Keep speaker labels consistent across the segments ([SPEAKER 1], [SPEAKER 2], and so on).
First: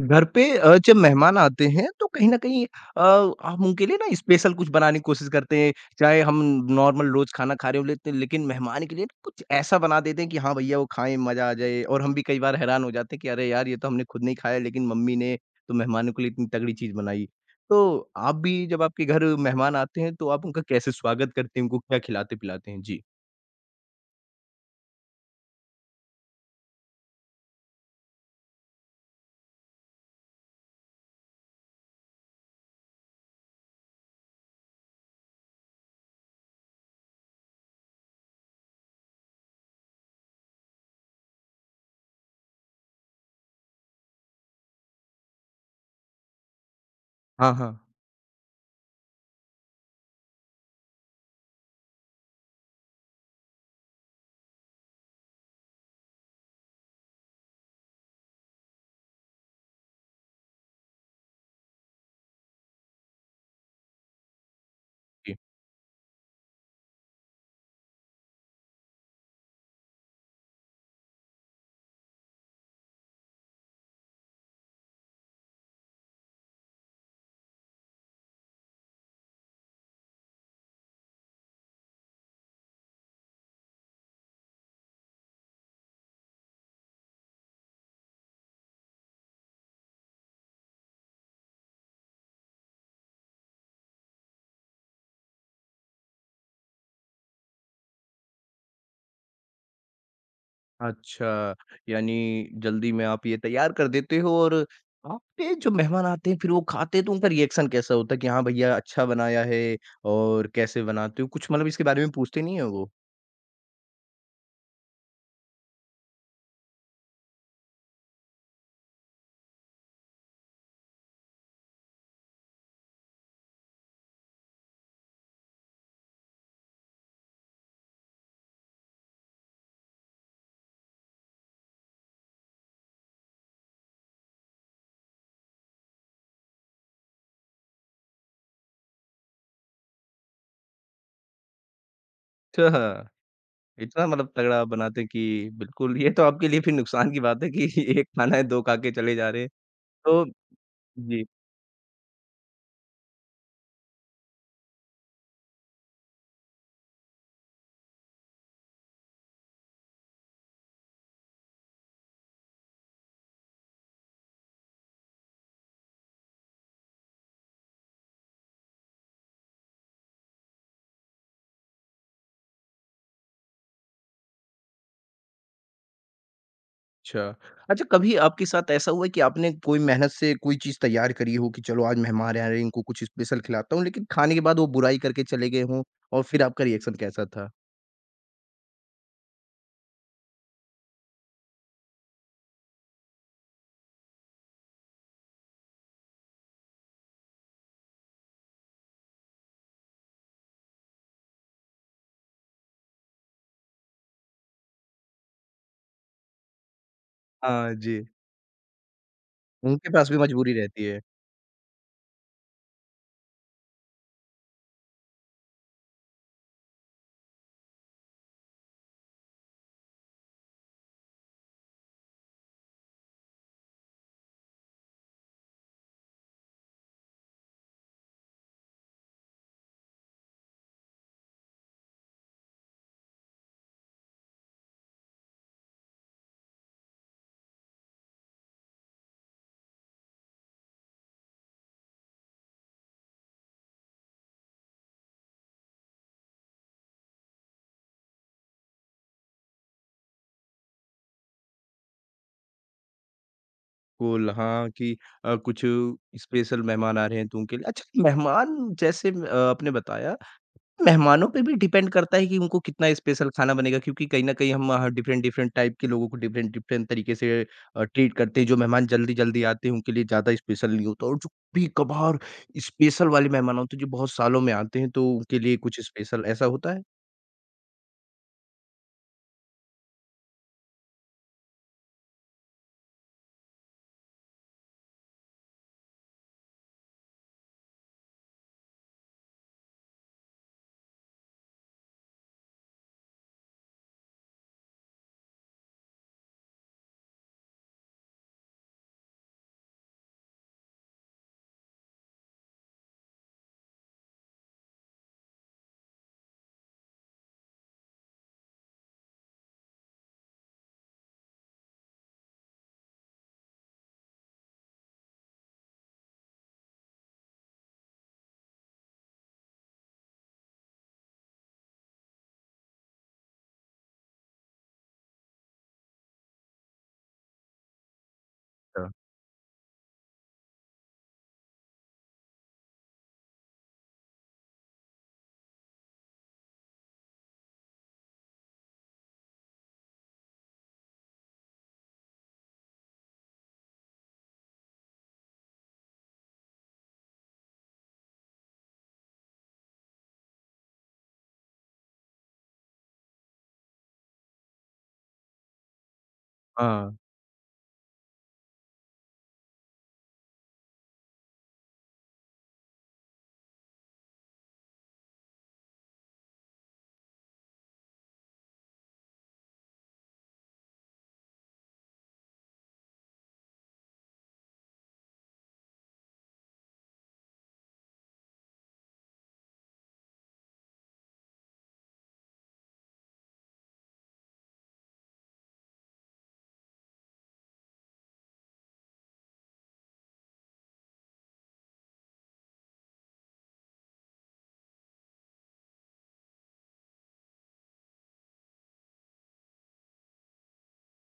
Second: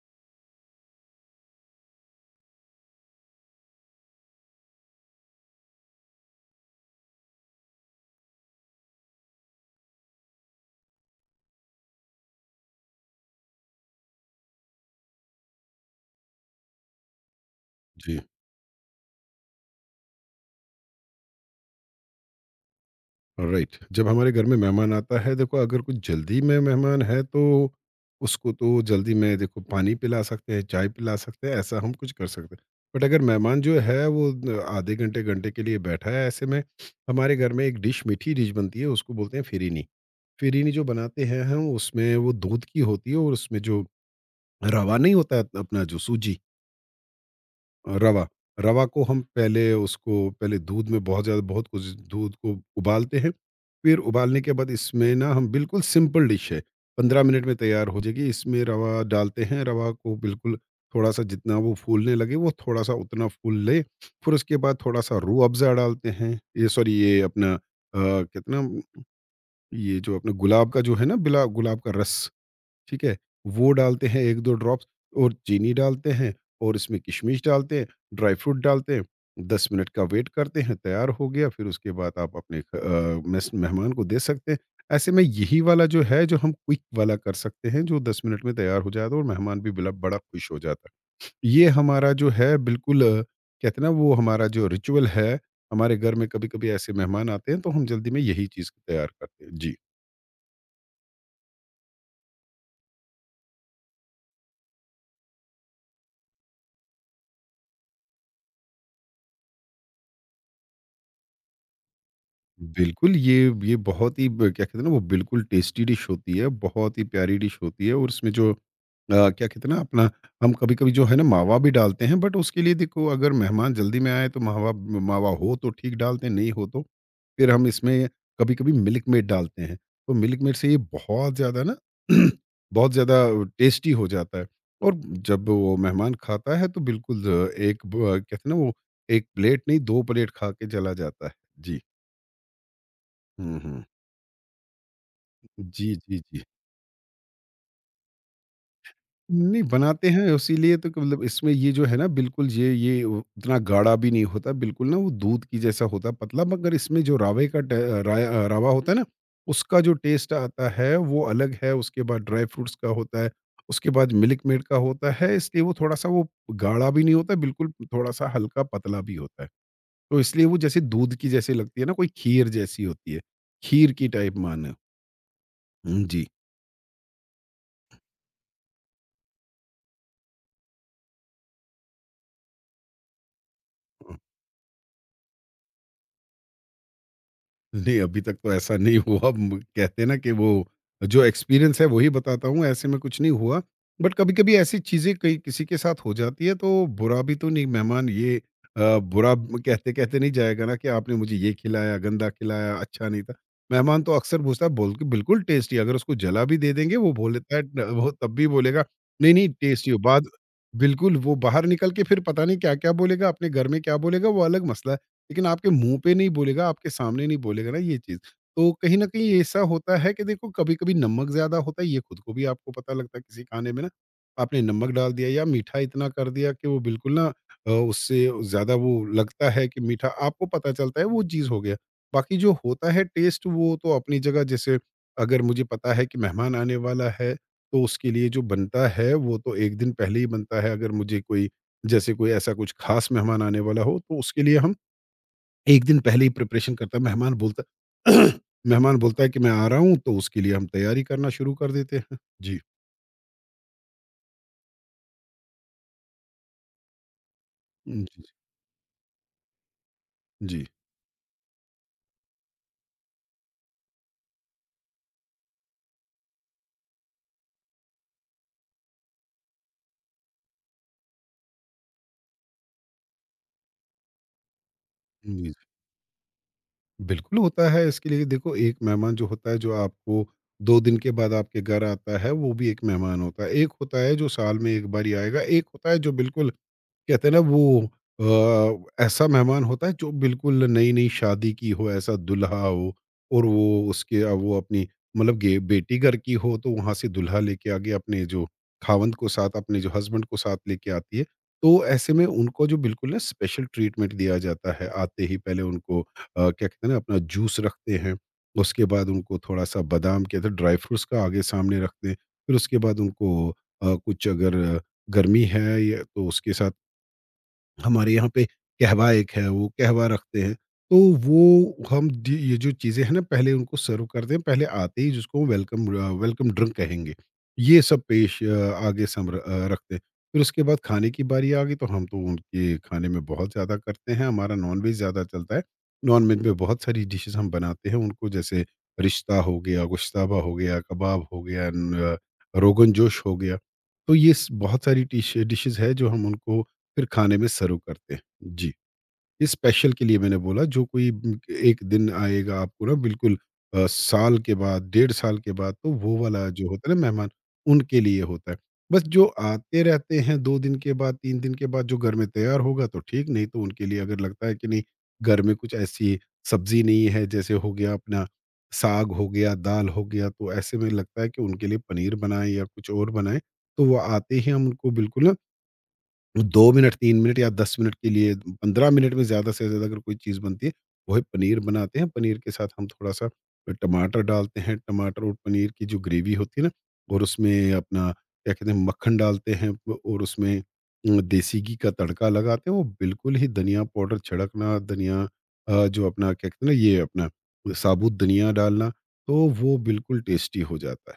[SPEAKER 1] घर पे जब मेहमान आते हैं तो कहीं न कहीं हम उनके लिए ना स्पेशल कुछ बनाने की कोशिश करते हैं। चाहे हम नॉर्मल रोज़ खाना खा रहे हो लेते हैं, लेकिन मेहमान के लिए ना कुछ ऐसा बना देते हैं कि हाँ, भैया वो खाएँ, मज़ा आ जाए और हम भी कई बार हैरान हो जाते हैं कि अरे यार! ये तो हमने खुद नहीं खाया लेकिन मम्मी ने तो मेहमानों के लिए इतनी तगड़ी चीज़ बनाई। तो
[SPEAKER 2] जी,
[SPEAKER 1] आप भी जब आपके घर मेहमान आते हैं तो आप उनका कैसे स्वागत करते हैं? उनको क्या खिलाते-पिलाते हैं? जी।
[SPEAKER 2] राइट। जब हमारे घर में मेहमान आता है, देखो अगर कुछ जल्दी में मेहमान है, तो उसको तो जल्दी में देखो पानी पिला सकते हैं, चाय पिला सकते हैं, ऐसा हम कुछ कर सकते हैं। बट अगर मेहमान जो है वो न आधे घंटे, घंटे के लिए बैठा है, ऐसे में हमारे घर में एक डिश, मीठी डिश बनती है, उसको बोलते हैं फ़िरीनी। फ़िरीनी जो बनाते हैं हम, उसमें वो दूध की होती है और उसमें जो रवा नहीं होता अपना जो सूजी
[SPEAKER 1] हाँ, हाँ।
[SPEAKER 2] रवा, रवा, को हम पहले उसको पहले दूध में बहुत ज़्यादा बहुत कुछ दूध को उबालते हैं, फिर उबालने के बाद इसमें ना हम बिल्कुल सिंपल डिश है, 15 मिनट में तैयार हो जाएगी। इसमें रवा डालते हैं, रवा को बिल्कुल थोड़ा-सा जितना वो फूलने लगे, वो थोड़ा-सा उतना फूल ले, फिर उसके बाद थोड़ा-सा रूह अफ़ज़ा डालते हैं। ये सॉरी ये अपना अ, कितना ये जो अपना गुलाब का जो है ना बिला गुलाब का रस ठीक है? वो डालते हैं 1-2 ड्रॉप्स और चीनी डालते हैं और इसमें किशमिश डालते हैं, ड्राई फ्रूट डालते हैं। 10 मिनट का वेट करते हैं, तैयार हो गया, फिर उसके बाद आप अपने ख- अ, मेस मेहमान को दे सकते हैं। ऐसे में यही वाला जो है, जो हम क्विक वाला कर सकते हैं, जो 10 मिनट में तैयार हो जाता है और मेहमान भी बिला बड़ा खुश हो जाता है। ये हमारा जो है बिल्कुल कहते हैं ना वो हमारा जो रिचुअल है, हमारे घर में कभी-कभी ऐसे मेहमान आते हैं, तो हम जल्दी में यही चीज़ तैयार करते हैं। जी।
[SPEAKER 1] अच्छा, यानी जल्दी में आप ये तैयार कर देते हो और आपके जो मेहमान आते हैं फिर वो खाते हैं तो उनका रिएक्शन कैसा होता है कि हाँ भैया अच्छा बनाया है और कैसे बनाते हो? कुछ मतलब इसके बारे में पूछते नहीं है वो?
[SPEAKER 2] बिल्कुल, ये बहुत ही ब क्या कहते हैं ना वो बिल्कुल टेस्टी डिश होती है, बहुत ही प्यारी डिश होती है और इसमें जो क्या कहते हैं ना अपना हम कभी-कभी जो है ना मावा भी डालते हैं बट उसके लिए देखो अगर मेहमान जल्दी में आए तो मावा मावा हो तो ठीक डालते हैं, नहीं हो तो फिर हम इसमें कभी-कभी मिल्क मेड डालते हैं। तो मिल्क मेड से ये बहुत ज़्यादा ना बहुत ज़्यादा टेस्टी हो जाता है और जब वो मेहमान खाता है तो बिल्कुल ज एक ब कहते हैं ना वो 1 प्लेट नहीं 2 प्लेट खा के चला जाता है। जी।
[SPEAKER 1] अच्छा,
[SPEAKER 2] हुँ, हुँ।
[SPEAKER 1] इतना मतलब तगड़ा आप बनाते हैं कि
[SPEAKER 2] जी,
[SPEAKER 1] बिल्कुल ये
[SPEAKER 2] जी,
[SPEAKER 1] तो
[SPEAKER 2] जी।
[SPEAKER 1] आपके लिए फिर नुकसान की बात है कि 1 खाना है 2 खा के चले जा रहे हैं।
[SPEAKER 2] नहीं बनाते
[SPEAKER 1] तो
[SPEAKER 2] हैं इसीलिए तो कि मतलब
[SPEAKER 1] जी।
[SPEAKER 2] इसमें ये जो है ना बिल्कुल ये उतना गाढ़ा भी नहीं होता, बिल्कुल ना वो दूध की जैसा होता है पतला मगर इसमें जो रावे का ट राया रावा होता है ना, उसका जो टेस्ट आता है वो अलग है, उसके बाद ड्राई फ्रूट्स का होता है, उसके बाद मिल्क मेड का होता है, इसलिए वो थोड़ा-सा वो गाढ़ा भी नहीं होता, बिल्कुल थोड़ा-सा हल्का पतला भी होता है। तो इसलिए वो जैसे दूध की जैसी लगती है ना, कोई खीर जैसी होती है, खीर की टाइप मानो। हुँ, जी।
[SPEAKER 1] अच्छा। अच्छा कभी आपके साथ ऐसा हुआ है कि आपने कोई मेहनत से कोई चीज़ तैयार करी हो कि चलो आज मेहमान आ रहे हैं इनको कुछ स्पेशल खिलाता हूँ, लेकिन खाने के बाद वो बुराई करके चले गए हों और फिर आपका रिएक्शन कैसा था?
[SPEAKER 2] नहीं, अभी तक तो ऐसा नहीं हुआ म कहते हैं ना कि वो जो एक्सपीरियंस है वही बताता हूँ, ऐसे में कुछ नहीं हुआ। बट कभी-कभी ऐसी चीज़ें कई किसी के साथ हो जाती है तो बुरा भी तो नहीं मेहमान ये बुरा कहते-कहते नहीं जाएगा ना कि आपने मुझे ये खिलाया, गंदा खिलाया, अच्छा नहीं था। मेहमान तो अक्सर पूछता है बोल के बिल्कुल टेस्टी अगर उसको जला भी दे देंगे वो बोल देता है
[SPEAKER 1] हाँ
[SPEAKER 2] न
[SPEAKER 1] जी।
[SPEAKER 2] वो तब भी बोलेगा नहीं, नहीं
[SPEAKER 1] उनके
[SPEAKER 2] टेस्टी हो
[SPEAKER 1] पास भी
[SPEAKER 2] बाद
[SPEAKER 1] मजबूरी रहती है।
[SPEAKER 2] बिल्कुल वो बाहर निकल के फिर पता नहीं क्या-क्या बोलेगा, अपने घर में क्या बोलेगा वो अलग मसला है। लेकिन आपके मुँह पे नहीं बोलेगा, आपके सामने नहीं बोलेगा ना ये चीज़। तो कहीं न कहीं ऐसा होता है कि देखो कभी-कभी नमक ज़्यादा होता है, ये खुद को भी आपको पता लगता है किसी खाने में ना, आपने नमक डाल दिया या मीठा इतना कर दिया कि वो बिल्कुल ना उससे ज़्यादा वो लगता है कि मीठा आपको पता चलता है वो चीज़ हो गया। बाकी जो होता है टेस्ट वो तो अपनी जगह जैसे अगर मुझे पता है कि मेहमान आने वाला है, तो उसके लिए जो बनता है वो तो 1 दिन पहले ही बनता है। अगर मुझे कोई जैसे कोई ऐसा कुछ ख़ास मेहमान आने वाला हो, तो उसके लिए हम 1 दिन पहले ही प्रिपरेशन करता है, मेहमान बोलता मेहमान बोलता है कि मैं आ रहा हूँ, तो उसके लिए हम तैयारी करना शुरू कर देते हैं। जी।
[SPEAKER 1] बिल्कुल, हाँ कि कुछ स्पेशल मेहमान आ रहे हैं तो उनके लिए अच्छा
[SPEAKER 2] हुँ, जी,
[SPEAKER 1] मेहमान जैसे म आपने बताया
[SPEAKER 2] जी,
[SPEAKER 1] मेहमानों पे भी डिपेंड करता है कि उनको कितना स्पेशल खाना बनेगा क्योंकि कहीं न कहीं हम हाँ, डिफरेंट डिफरेंट टाइप के लोगों को डिफरेंट डिफरेंट तरीके से ट्रीट करते हैं। जो मेहमान जल्दी-जल्दी आते हैं उनके लिए ज़्यादा स्पेशल नहीं होता और जो कभी-कभार स्पेशल वाले मेहमान होते हैं जो बहुत सालों में आते हैं तो उनके
[SPEAKER 2] जी।
[SPEAKER 1] लिए कुछ स्पेशल ऐसा होता है?
[SPEAKER 2] बिल्कुल होता है, इसके लिए देखो एक मेहमान जो होता है, जो आपको 2 दिन के बाद आपके घर आता है, वो भी एक मेहमान होता है। एक होता है जो साल में 1 बार ही आएगा, एक होता है जो बिल्कुल कहते हैं ना वो ऐसा मेहमान होता है जो बिल्कुल नई-नई शादी की हो, ऐसा दूल्हा हो और वो उसके वो अपनी मतलब गे बेटी घर की हो तो वहाँ से दूल्हा लेके आगे अपने जो खावंद को साथ अपने जो हस्बैंड को साथ लेके आती है। तो ऐसे में उनको जो बिल्कुल ना स्पेशल ट्रीटमेंट दिया जाता है। आते ही पहले उनको क्या कहते हैं ना अपना जूस रखते हैं, उसके बाद उनको थोड़ा-सा बादाम के अंदर ड्राई फ्रूट्स का आगे सामने रखते हैं। फिर उसके बाद उनको कुछ अगर गर्मी है या तो उसके साथ हमारे यहाँ पे कहवा एक है, वो कहवा रखते हैं। तो वो हम डी ये जो चीज़ें हैं ना, पहले उनको सर्व करते हैं, पहले आते ही जिसको वेलकम ड्रिंक कहेंगे। ये सब पेश अ,
[SPEAKER 1] अच्छा।
[SPEAKER 2] आगे सम अ, रखते हैं। फिर उसके बाद खाने की बारी आ गई, तो हम तो उनके खाने में बहुत ज़्यादा करते हैं, हमारा नॉन-वेज ज़्यादा चलता है। नॉन-वेज में बहुत सारी डिशेज़ हम बनाते हैं उनको, जैसे रिश्ता हो गया, गुश्ताबा हो गया, कबाब हो गया, न रोगन जोश हो गया। तो ये स बहुत सारी डिशेज़ हैं, जो हम उनको फिर खाने में सर्व करते हैं। जी, इस स्पेशल के लिए मैंने बोला जो कोई एक दिन आएगा आपको ना बिल्कुल साल के बाद, डेढ़ साल के बाद तो वो वाला जो
[SPEAKER 1] हाँ,
[SPEAKER 2] होता है ना मेहमान, उनके लिए होता है। बस जो आते रहते हैं 2 दिन के बाद, 3 दिन के बाद जो घर में तैयार होगा तो ठीक, नहीं तो उनके लिए अगर लगता है कि नहीं घर में कुछ ऐसी सब्ज़ी नहीं है जैसे हो गया अपना साग हो गया, दाल हो गया, तो ऐसे में लगता है कि उनके लिए पनीर बनाएँ या कुछ और बनाएँ, तो वो आते ही हम उनको बिल्कुल ना 2 मिनट, 3 मिनट या 10 मिनट के लिए 15 मिनट में ज़्यादा से ज़्यादा अगर कोई चीज़ बनती है, वो है पनीर बनाते हैं। पनीर के साथ हम थोड़ा-सा टमाटर डालते हैं, टमाटर और पनीर की जो ग्रेवी होती है ना और उसमें अपना क्या कहते हैं मक्खन डालते हैं व और उसमें देसी घी का तड़का लगाते हैं। वो बिल्कुल ही धनिया पाउडर छिड़कना, जो अपना क्या कहते हैं ना ये अपना साबुत धनिया डालना, तो वो बिल्कुल टेस्टी हो जाता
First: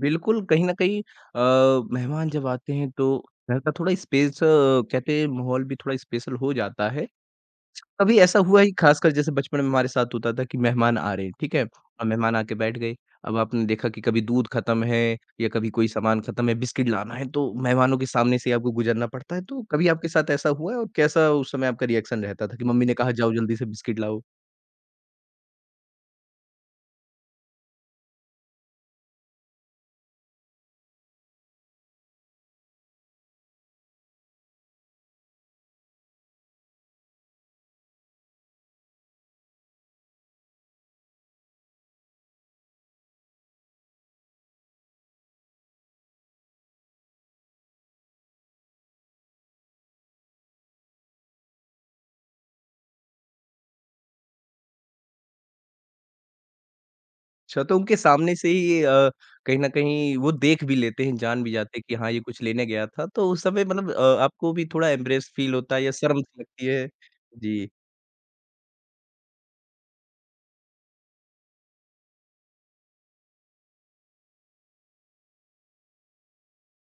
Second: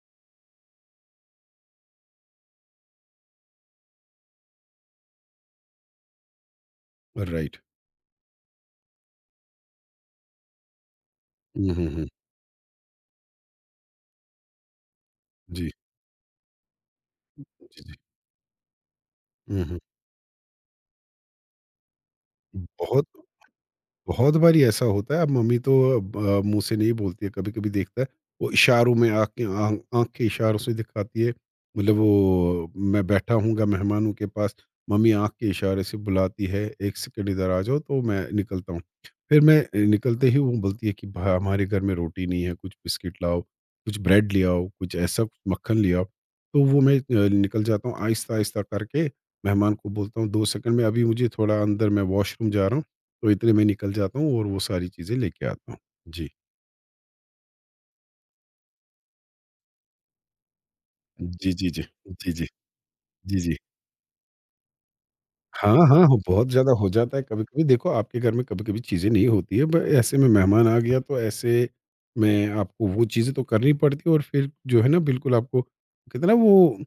[SPEAKER 1] बिल्कुल कहीं न कहीं मेहमान जब आते हैं तो घर का थोड़ा स्पेस कहते हैं माहौल भी थोड़ा स्पेशल हो जाता है।
[SPEAKER 2] है। राइट।
[SPEAKER 1] कभी ऐसा हुआ है खासकर जैसे बचपन में हमारे साथ होता था कि मेहमान आ रहे हैं, ठीक है?
[SPEAKER 2] हुँ, हुँ,
[SPEAKER 1] अब
[SPEAKER 2] हुँ।
[SPEAKER 1] मेहमान आके बैठ गए, अब आपने देखा कि कभी दूध खत्म है या कभी
[SPEAKER 2] जी।
[SPEAKER 1] कोई सामान खत्म है, बिस्किट लाना है तो
[SPEAKER 2] जी, जी।
[SPEAKER 1] मेहमानों के सामने से आपको गुजरना पड़ता है, तो
[SPEAKER 2] हुँ, हुँ।
[SPEAKER 1] कभी आपके साथ ऐसा हुआ है और कैसा उस समय आपका रिएक्शन रहता था कि मम्मी ने
[SPEAKER 2] बहुत
[SPEAKER 1] कहा जाओ जल्दी से बिस्किट लाओ?
[SPEAKER 2] बहुत बारी ऐसा होता है अब मम्मी तो मुँह से नहीं बोलती है कभी-कभी देखता है वो इशारों में आँख के इशारों से दिखाती है मतलब वो मैं बैठा हूँगा मेहमानों के पास मम्मी आँख के इशारे से बुलाती है, 1 सेकंड इधर आ जाओ तो मैं निकलता हूँ। फिर मैं निकलते ही वो बोलती है कि भ हमारे घर में रोटी नहीं है कुछ बिस्किट लाओ, कुछ ब्रेड ले आओ, कुछ ऐसा कुछ मक्खन ले आओ। तो वो मैं निकल जाता हूँ आहिस्ता-आहिस्ता करके मेहमान को बोलता हूँ 2 सेकंड में अभी मुझे थोड़ा अंदर मैं वॉशरूम जा रहा हूँ। तो इतने में निकल जाता हूँ और वो सारी चीज़ें लेके आता हूँ। जी।
[SPEAKER 1] अच्छा तो उनके सामने से ही कहीं न कहीं वो देख भी लेते हैं, जान भी
[SPEAKER 2] जी, जी,
[SPEAKER 1] जाते हैं
[SPEAKER 2] जी।
[SPEAKER 1] कि हाँ, ये
[SPEAKER 2] जी,
[SPEAKER 1] कुछ
[SPEAKER 2] जी।
[SPEAKER 1] लेने गया था, तो
[SPEAKER 2] जी,
[SPEAKER 1] उस
[SPEAKER 2] जी।
[SPEAKER 1] समय मतलब आपको भी थोड़ा एम्बैरेस्ड फील होता है
[SPEAKER 2] हाँ,
[SPEAKER 1] या
[SPEAKER 2] हाँ, हो
[SPEAKER 1] शर्म सी
[SPEAKER 2] बहुत
[SPEAKER 1] लगती
[SPEAKER 2] ज़्यादा
[SPEAKER 1] है?
[SPEAKER 2] हो जाता है कभी-कभी
[SPEAKER 1] जी।
[SPEAKER 2] देखो आपके घर में कभी-कभी चीज़ें नहीं होती है, ब ऐसे में मेहमान आ गया तो ऐसे में आपको वो चीज़ें तो करनी पड़ती है और फिर जो है ना बिल्कुल आपको कहते हैं ना वो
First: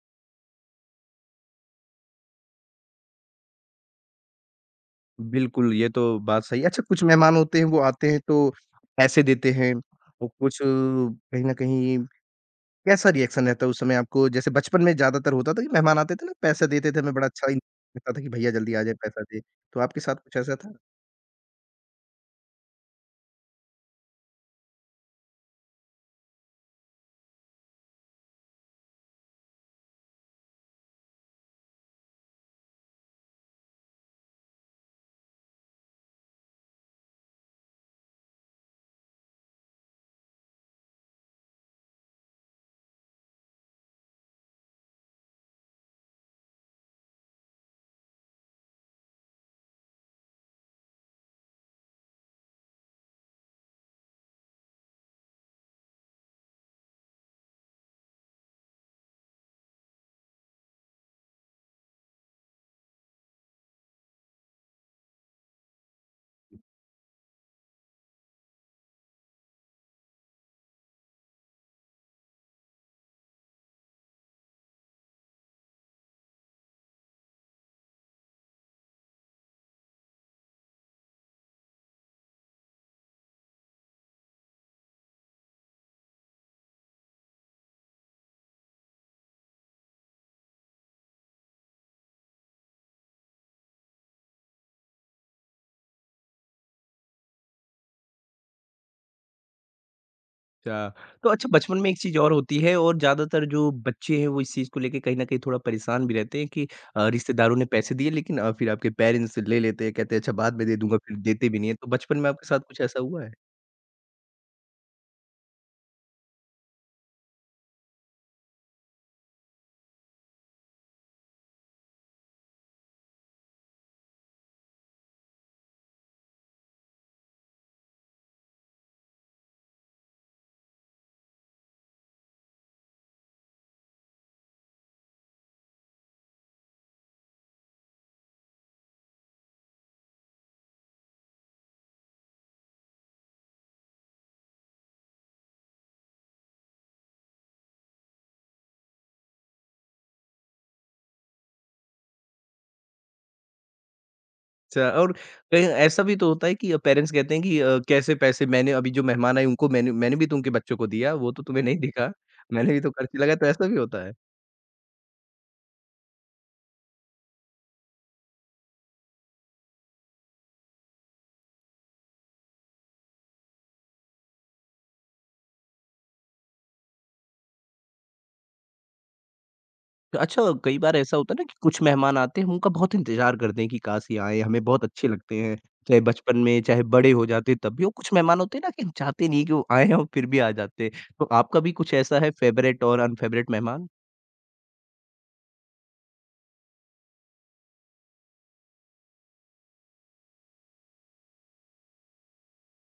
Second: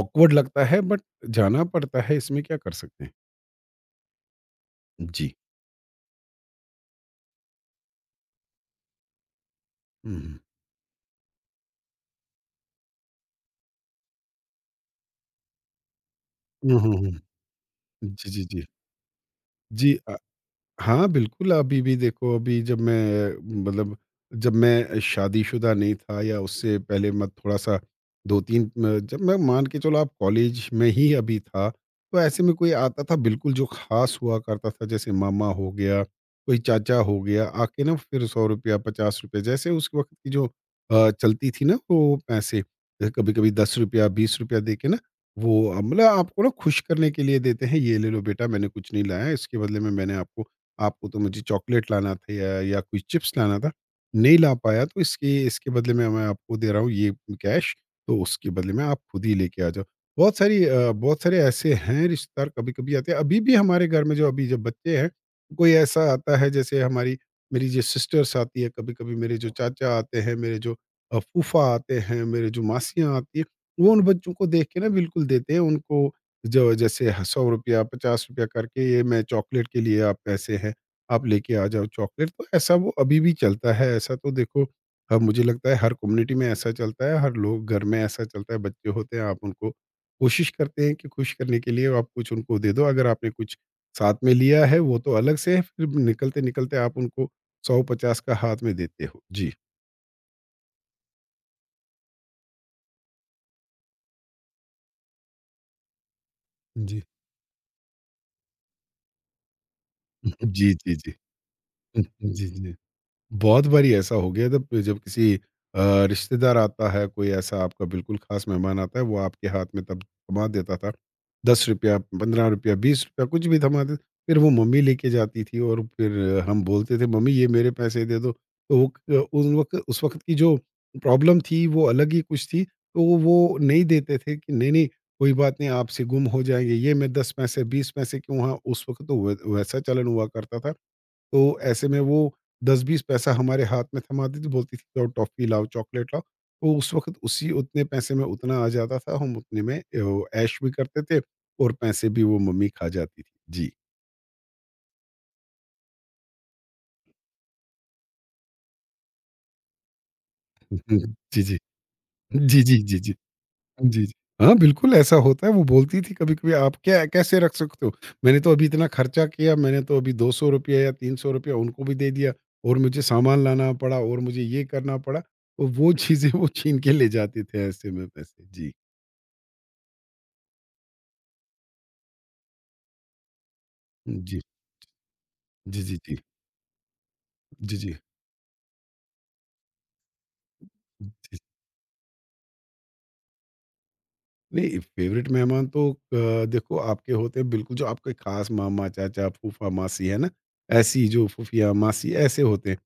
[SPEAKER 2] ऑकवर्ड लगता है बट जाना पड़ता है इसमें क्या कर सकते हैं। जी।
[SPEAKER 1] बिल्कुल, ये तो बात सही है। अच्छा कुछ मेहमान होते हैं वो आते हैं तो पैसे देते हैं,
[SPEAKER 2] हुँ,
[SPEAKER 1] तो
[SPEAKER 2] हुँ।
[SPEAKER 1] कुछ कहीं न कहीं कैसा रिएक्शन रहता है उस समय आपको? जैसे बचपन में ज़्यादातर होता था कि मेहमान आते थे ना पैसे
[SPEAKER 2] हुँ,
[SPEAKER 1] देते
[SPEAKER 2] हुँ,
[SPEAKER 1] थे,
[SPEAKER 2] हुँ।
[SPEAKER 1] हमें बड़ा अच्छा लगता था कि
[SPEAKER 2] जी, जी,
[SPEAKER 1] भैया
[SPEAKER 2] जी।
[SPEAKER 1] जल्दी आ जाए पैसा दे। तो
[SPEAKER 2] जी,
[SPEAKER 1] आपके साथ कुछ ऐसा था?
[SPEAKER 2] हाँ, बिल्कुल, अभी भी देखो अभी जब मैं मतलब जब मैं शादीशुदा नहीं था या उससे पहले मैं थोड़ा-सा 2-3 म जब मैं मान के चलो आप कॉलेज में ही अभी था, तो ऐसे में कोई आता था बिल्कुल जो ख़ास हुआ करता था, जैसे मामा हो गया, कोई चाचा हो गया, आके ना फिर ₹100 ₹50 जैसे उस वक़्त की जो चलती थी ना वो पैसे, कभी-कभी ₹10 ₹20 दे के ना वो मतलब आपको ना खुश करने के लिए देते हैं, "ये ले लो बेटा मैंने कुछ नहीं लाया, इसके बदले में मैंने आपको आपको तो मुझे चॉकलेट लाना था या कोई चिप्स लाना था, नहीं ला पाया तो इसके इसके बदले में मैं आपको दे रहा हूँ ये कैश, तो उसके बदले में आप खुद ही लेके आ जाओ। बहुत सारी बहुत सारे ऐसे हैं रिश्तेदार कभी-कभी आते हैं, अभी भी हमारे घर में जो अभी जब बच्चे हैं, कोई ऐसा आता है जैसे हमारी मेरी जो सिस्टर्स आती है, कभी-कभी मेरे जो चाचा आते हैं, मेरे जो फूफा आते हैं, मेरे जो मासियाँ आती हैं, वो उन बच्चों को देख के ना बिल्कुल देते हैं उनको जो जैसे ह ₹100 ₹50 करके ये मैं चॉकलेट के लिए आप पैसे हैं, आप लेके आ जाओ चॉकलेट। तो ऐसा वो अभी भी चलता है, ऐसा तो देखो मुझे लगता है हर कम्युनिटी में ऐसा चलता है, हर लोग घर में ऐसा चलता है, बच्चे होते हैं आप उनको कोशिश करते हैं कि खुश करने के लिए आप कुछ उनको दे दो। अगर आपने कुछ साथ में लिया है वो तो अलग से है, फिर निकलते-निकलते आप उनको 100-50 का हाथ में देते हो। जी।
[SPEAKER 1] अच्छा। तो अच्छा बचपन में एक चीज़ और होती है और ज़्यादातर जो बच्चे हैं वो इस चीज़ को लेके कहीं न कहीं थोड़ा परेशान भी रहते हैं कि
[SPEAKER 2] जी।
[SPEAKER 1] रिश्तेदारों ने पैसे दिए लेकिन फिर आपके पेरेंट्स ले लेते हैं, कहते हैं अच्छा बाद में
[SPEAKER 2] जी,
[SPEAKER 1] दे
[SPEAKER 2] जी,
[SPEAKER 1] दूँगा,
[SPEAKER 2] जी।
[SPEAKER 1] फिर देते भी नहीं है। तो
[SPEAKER 2] हुँ,
[SPEAKER 1] बचपन में आपके
[SPEAKER 2] जी,
[SPEAKER 1] साथ
[SPEAKER 2] जी।
[SPEAKER 1] कुछ ऐसा हुआ है?
[SPEAKER 2] बहुत बारी ऐसा हो गया जब जब किसी अ, रिश्तेदार आता है, कोई ऐसा आपका बिल्कुल ख़ास मेहमान आता है, वो आपके हाथ में तब थमा देता था। ₹10, ₹15, ₹20 कुछ भी थमा दे फिर वो मम्मी लेके जाती थी और फिर हम बोलते थे, "मम्मी ये मेरे पैसे दे दो।" तो वो क उन वक़्त उस वक़्त की जो प्रॉब्लम थी, वो अलग ही कुछ थी। तो वो नहीं देते थे कि नहीं, नहीं, कोई बात नहीं आपसे गुम हो जाएँगे। ये मैं 10 पैसे, 20 पैसे क्यों हाँ, उस वक़्त तो वै वैसा चलन हुआ करता था। तो ऐसे में वो 10-20 पैसा हमारे हाथ में थमा देती, बोलती थी जाओ टॉफ़ी लाओ, चॉकलेट लाओ। तो उस वक़्त उसी उतने पैसे में उतना आ जाता था, हम उतने में ओ ऐश भी करते थे और पैसे भी वो मम्मी खा जाती थी। जी।
[SPEAKER 1] अच्छा और कहीं ऐसा भी तो होता है कि पेरेंट्स कहते हैं कि कैसे पैसे मैंने अभी जो मेहमान आए उनको मैंने मैंने भी तो उनके बच्चों को दिया, वो तो
[SPEAKER 2] जी, जी।
[SPEAKER 1] तुम्हें नहीं दिखा,
[SPEAKER 2] जी,
[SPEAKER 1] मैंने
[SPEAKER 2] जी,
[SPEAKER 1] भी तो
[SPEAKER 2] जी, जी।
[SPEAKER 1] खर्चे लगाए, तो ऐसा भी होता
[SPEAKER 2] जी,
[SPEAKER 1] है?
[SPEAKER 2] जी। हाँ, बिल्कुल ऐसा होता है। वो बोलती थी कभी-कभी आप क्या कैसे रख सकते हो? मैंने तो अभी इतना खर्चा किया, मैंने तो अभी ₹200 या ₹300 उनको भी दे दिया और मुझे सामान लाना पड़ा और मुझे ये करना पड़ा। तो वो चीज़ें वो छीन के ले जाते थे ऐसे में पैसे। जी।
[SPEAKER 1] अच्छा कई बार ऐसा होता है ना कि कुछ मेहमान आते हैं हम उनका बहुत इंतज़ार करते हैं कि काश ये आएँ,
[SPEAKER 2] जी।
[SPEAKER 1] हमें बहुत अच्छे लगते हैं,
[SPEAKER 2] जी, जी,
[SPEAKER 1] चाहे
[SPEAKER 2] जी।
[SPEAKER 1] बचपन में, चाहे बड़े हो जाते तब
[SPEAKER 2] जी,
[SPEAKER 1] भी और
[SPEAKER 2] जी।
[SPEAKER 1] कुछ मेहमान होते हैं ना कि हम चाहते नहीं कि वो आएँ और फिर भी आ जाते हैं। तो
[SPEAKER 2] जी।
[SPEAKER 1] आपका भी कुछ ऐसा है फ़ेवरेट और अनफ़ेवरेट मेहमान?
[SPEAKER 2] नहीं फ़ेवरेट मेहमान तो देखो आपके होते हैं बिल्कुल जो आपके ख़ास मामा, चाचा, फूफा, मासी है ना? ऐसी जो फूफिया, मासी ऐसे होते हैं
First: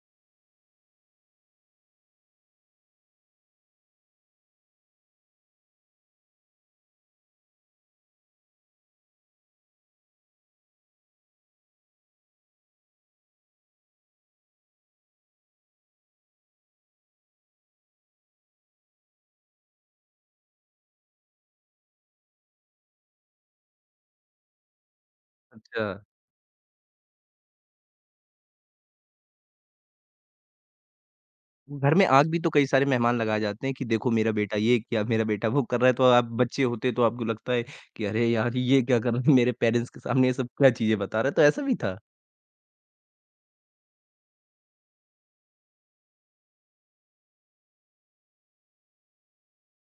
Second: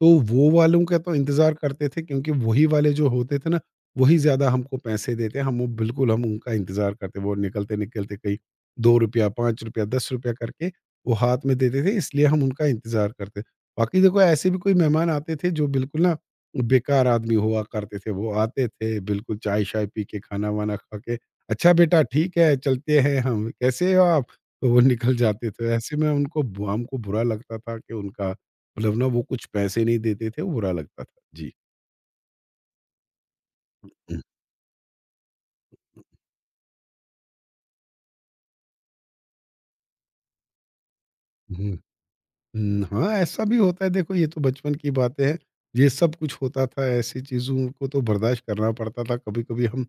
[SPEAKER 2] तो वो वालों का तो इंतज़ार करते थे क्योंकि वही वाले जो होते थे ना, वही ज़्यादा हमको पैसे देते हैं। हम वो बिल्कुल हम उनका इंतज़ार करते वो निकलते-निकलते कहीं ₹2, ₹5, ₹10 करके वो हाथ में देते थे, इसलिए हम उनका इंतज़ार करते। बाकी देखो ऐसे भी कोई मेहमान आते थे जो बिल्कुल ना बेकार आदमी हुआ करते थे। वो आते थे बिल्कुल चाय-शाय पी के, खाना-वाना खा के, "अच्छा बेटा ठीक है, चलते हैं हम। कैसे हो आप?" तो वो निकल जाते थे।
[SPEAKER 1] अच्छा।
[SPEAKER 2] ऐसे में उनको बु हमको बुरा लगता था कि उनका मतलब ना वो कुछ पैसे नहीं देते थे, वो बुरा लगता था। जी।
[SPEAKER 1] घर में आग भी तो कई सारे मेहमान लगाए जाते हैं कि देखो
[SPEAKER 2] हुँ,
[SPEAKER 1] मेरा बेटा ये किया, मेरा बेटा वो कर रहा है, तो आप बच्चे होते तो आपको लगता है कि अरे यार! ये क्या कर रहे हैं मेरे पेरेंट्स के सामने ये सब क्या चीज़ें बता रहा है, तो ऐसा
[SPEAKER 2] हुँ।
[SPEAKER 1] भी था।
[SPEAKER 2] हुँ, हाँ, ऐसा भी होता है देखो ये तो बचपन की बातें हैं। ये सब कुछ होता था, ऐसी चीज़ों को तो बर्दाश्त करना पड़ता था। कभी-कभी हम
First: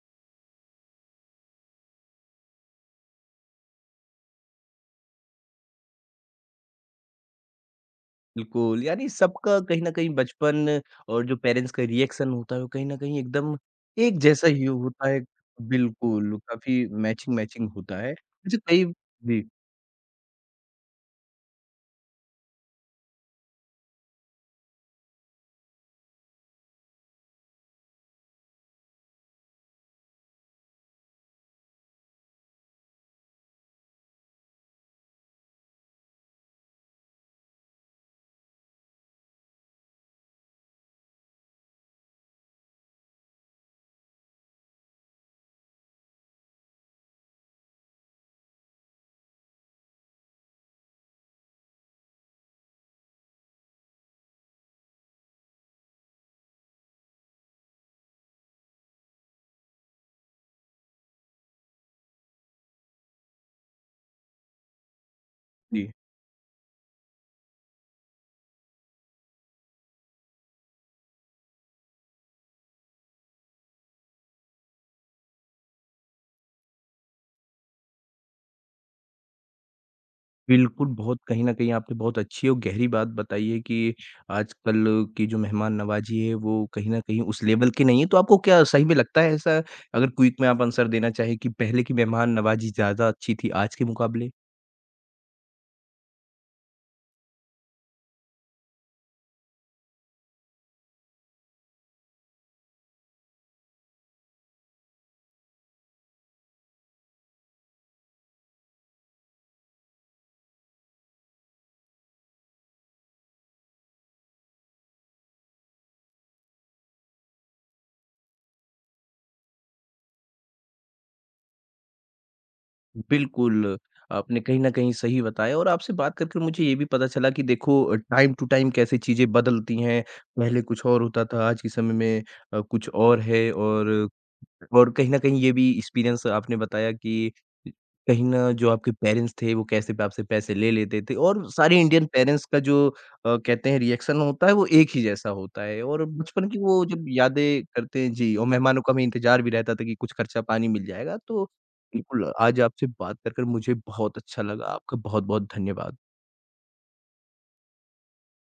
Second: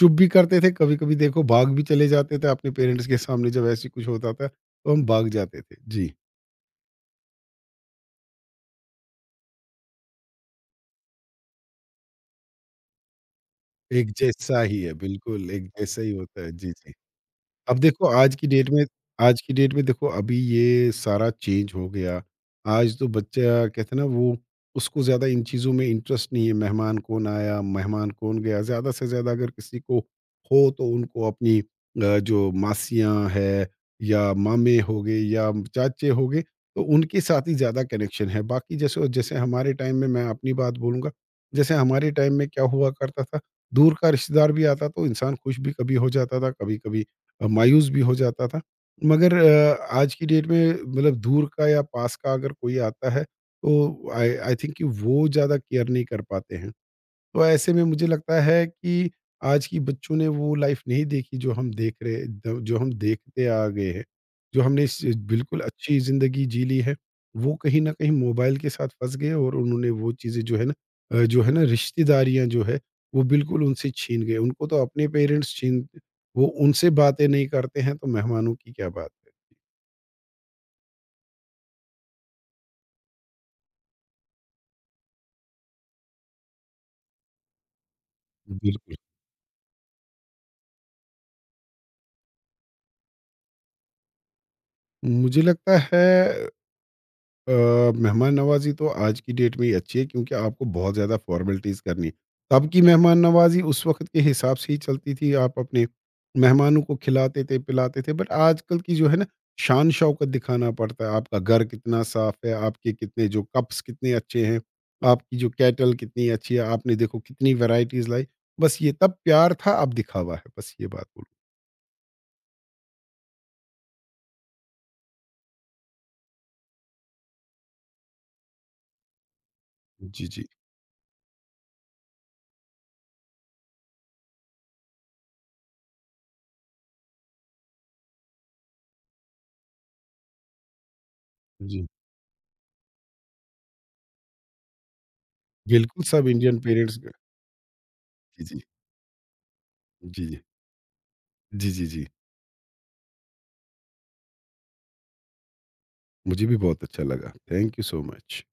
[SPEAKER 2] चुप भी करते थे, कभी-कभी देखो भाग भी चले जाते थे अपने पेरेंट्स के सामने जब ऐसी कुछ होता था, तो हम भाग जाते थे। जी,
[SPEAKER 1] बिल्कुल, यानी सबका कहीं न कहीं बचपन और जो पेरेंट्स का रिएक्शन होता है, वो कहीं न कहीं एकदम
[SPEAKER 2] एक
[SPEAKER 1] एक जैसा
[SPEAKER 2] जैसा
[SPEAKER 1] ही
[SPEAKER 2] ही है,
[SPEAKER 1] होता है।
[SPEAKER 2] बिल्कुल एक जैसा ही
[SPEAKER 1] बिल्कुल,
[SPEAKER 2] होता है। जी,
[SPEAKER 1] काफ़ी
[SPEAKER 2] जी।
[SPEAKER 1] मैचिंग-मैचिंग
[SPEAKER 2] अब
[SPEAKER 1] होता
[SPEAKER 2] देखो
[SPEAKER 1] है। अच्छा कई
[SPEAKER 2] आज
[SPEAKER 1] जी,
[SPEAKER 2] की डेट में देखो अभी ये सारा चेंज हो गया। आज तो बच्चा कहते हैं ना वो उसको ज़्यादा इन चीज़ों में इंटरेस्ट नहीं है, मेहमान कौन आया, मेहमान कौन गया, ज़्यादा से ज़्यादा अगर किसी को हो तो उनको अपनी जो मासियाँ हैं या मामे हो गए या चाचे हो गए, तो उनके साथ ही ज़्यादा कनेक्शन है। बाकी जैसे जैसे हमारे टाइम में मैं अपनी बात बोलूँगा, जैसे हमारे टाइम में क्या हुआ करता था, दूर का रिश्तेदार भी आता तो इंसान खुश भी कभी हो जाता था, कभी-कभी मायूस भी हो जाता था। मगर आज की डेट में मतलब दूर का या पास का अगर कोई आता है, तो आई आई थिंक कि वो ज़्यादा केयर नहीं कर पाते हैं। तो ऐसे में मुझे लगता है कि आज की बच्चों ने वो लाइफ नहीं देखी जो हम देख रहे द- जो हम देखते आ गए हैं बिल्कुल
[SPEAKER 1] जी।
[SPEAKER 2] अच्छी जिंदगी जी ली है वो कहीं ना कहीं मोबाइल के साथ फंस गए और उन्होंने वो चीज़ें जो है ना जो है ना रिश्तेदारियां जो है वो बिल्कुल उनसे छीन गए उनको तो अपने पेरेंट्स छीन वो उनसे बातें नहीं करते हैं तो मेहमानों की क्या बात है
[SPEAKER 1] बिल्कुल, बहुत कहीं न कहीं आपने बहुत अच्छी और गहरी बात बताई है कि आजकल की जो मेहमान नवाज़ी है, वो कहीं न कहीं उस लेवल की नहीं है। तो आपको क्या सही में
[SPEAKER 2] बिल्कुल
[SPEAKER 1] लगता है ऐसा? अगर क्विक में आप आंसर देना चाहें कि पहले की मेहमान नवाज़ी ज़्यादा अच्छी थी आज के मुकाबले?
[SPEAKER 2] मुझे लगता है अ, मेहमान नवाज़ी तो आज की डेट में ही अच्छी है क्योंकि आपको बहुत ज़्यादा फ़ॉर्मेलिटीज़ करनी है। तब की मेहमान नवाज़ी उस वक़्त के हिसाब से ही चलती थी, आप अपने मेहमानों को खिलाते थे, पिलाते थे बट आजकल की जो है ना शान शौकत दिखाना पड़ता है। आपका घर कितना साफ़ है, आपके कितने जो कप्स कितने अच्छे हैं, आपकी जो केटल कितनी अच्छी है, आपने देखो कितनी वैराइटीज़ लाई। बस ये तब प्यार था, अब दिखावा है, बस ये बात बोलूँ।
[SPEAKER 1] बिल्कुल, आपने कहीं न कहीं सही बताया और आपसे बात करके मुझे ये भी पता चला कि देखो टाइम टू टाइम कैसे चीज़ें बदलती हैं।
[SPEAKER 2] जी, जी।
[SPEAKER 1] पहले कुछ और होता था, आज के समय में कुछ और है और कहीं न कहीं ये भी एक्सपीरियंस आपने बताया कि कहीं न जो आपके पेरेंट्स थे वो कैसे पे आपसे पैसे ले लेते थे और सारे
[SPEAKER 2] जी,
[SPEAKER 1] इंडियन पेरेंट्स का जो कहते हैं रिएक्शन होता है वो एक ही जैसा होता है
[SPEAKER 2] बिल्कुल
[SPEAKER 1] और
[SPEAKER 2] सब
[SPEAKER 1] बचपन
[SPEAKER 2] इंडियन
[SPEAKER 1] की वो
[SPEAKER 2] पेरेंट्स
[SPEAKER 1] जब यादें करते हैं जी
[SPEAKER 2] जी,
[SPEAKER 1] और
[SPEAKER 2] जी।
[SPEAKER 1] मेहमानों का हमें इंतज़ार भी रहता था कि कुछ
[SPEAKER 2] जी, जी।
[SPEAKER 1] खर्चा पानी मिल जाएगा तो
[SPEAKER 2] जी, जी, जी।
[SPEAKER 1] बिल्कुल, आज आपसे बात कर मुझे बहुत अच्छा लगा। आपका बहुत-बहुत धन्यवाद।
[SPEAKER 2] मुझे भी बहुत अच्छा लगा। Thank you so much.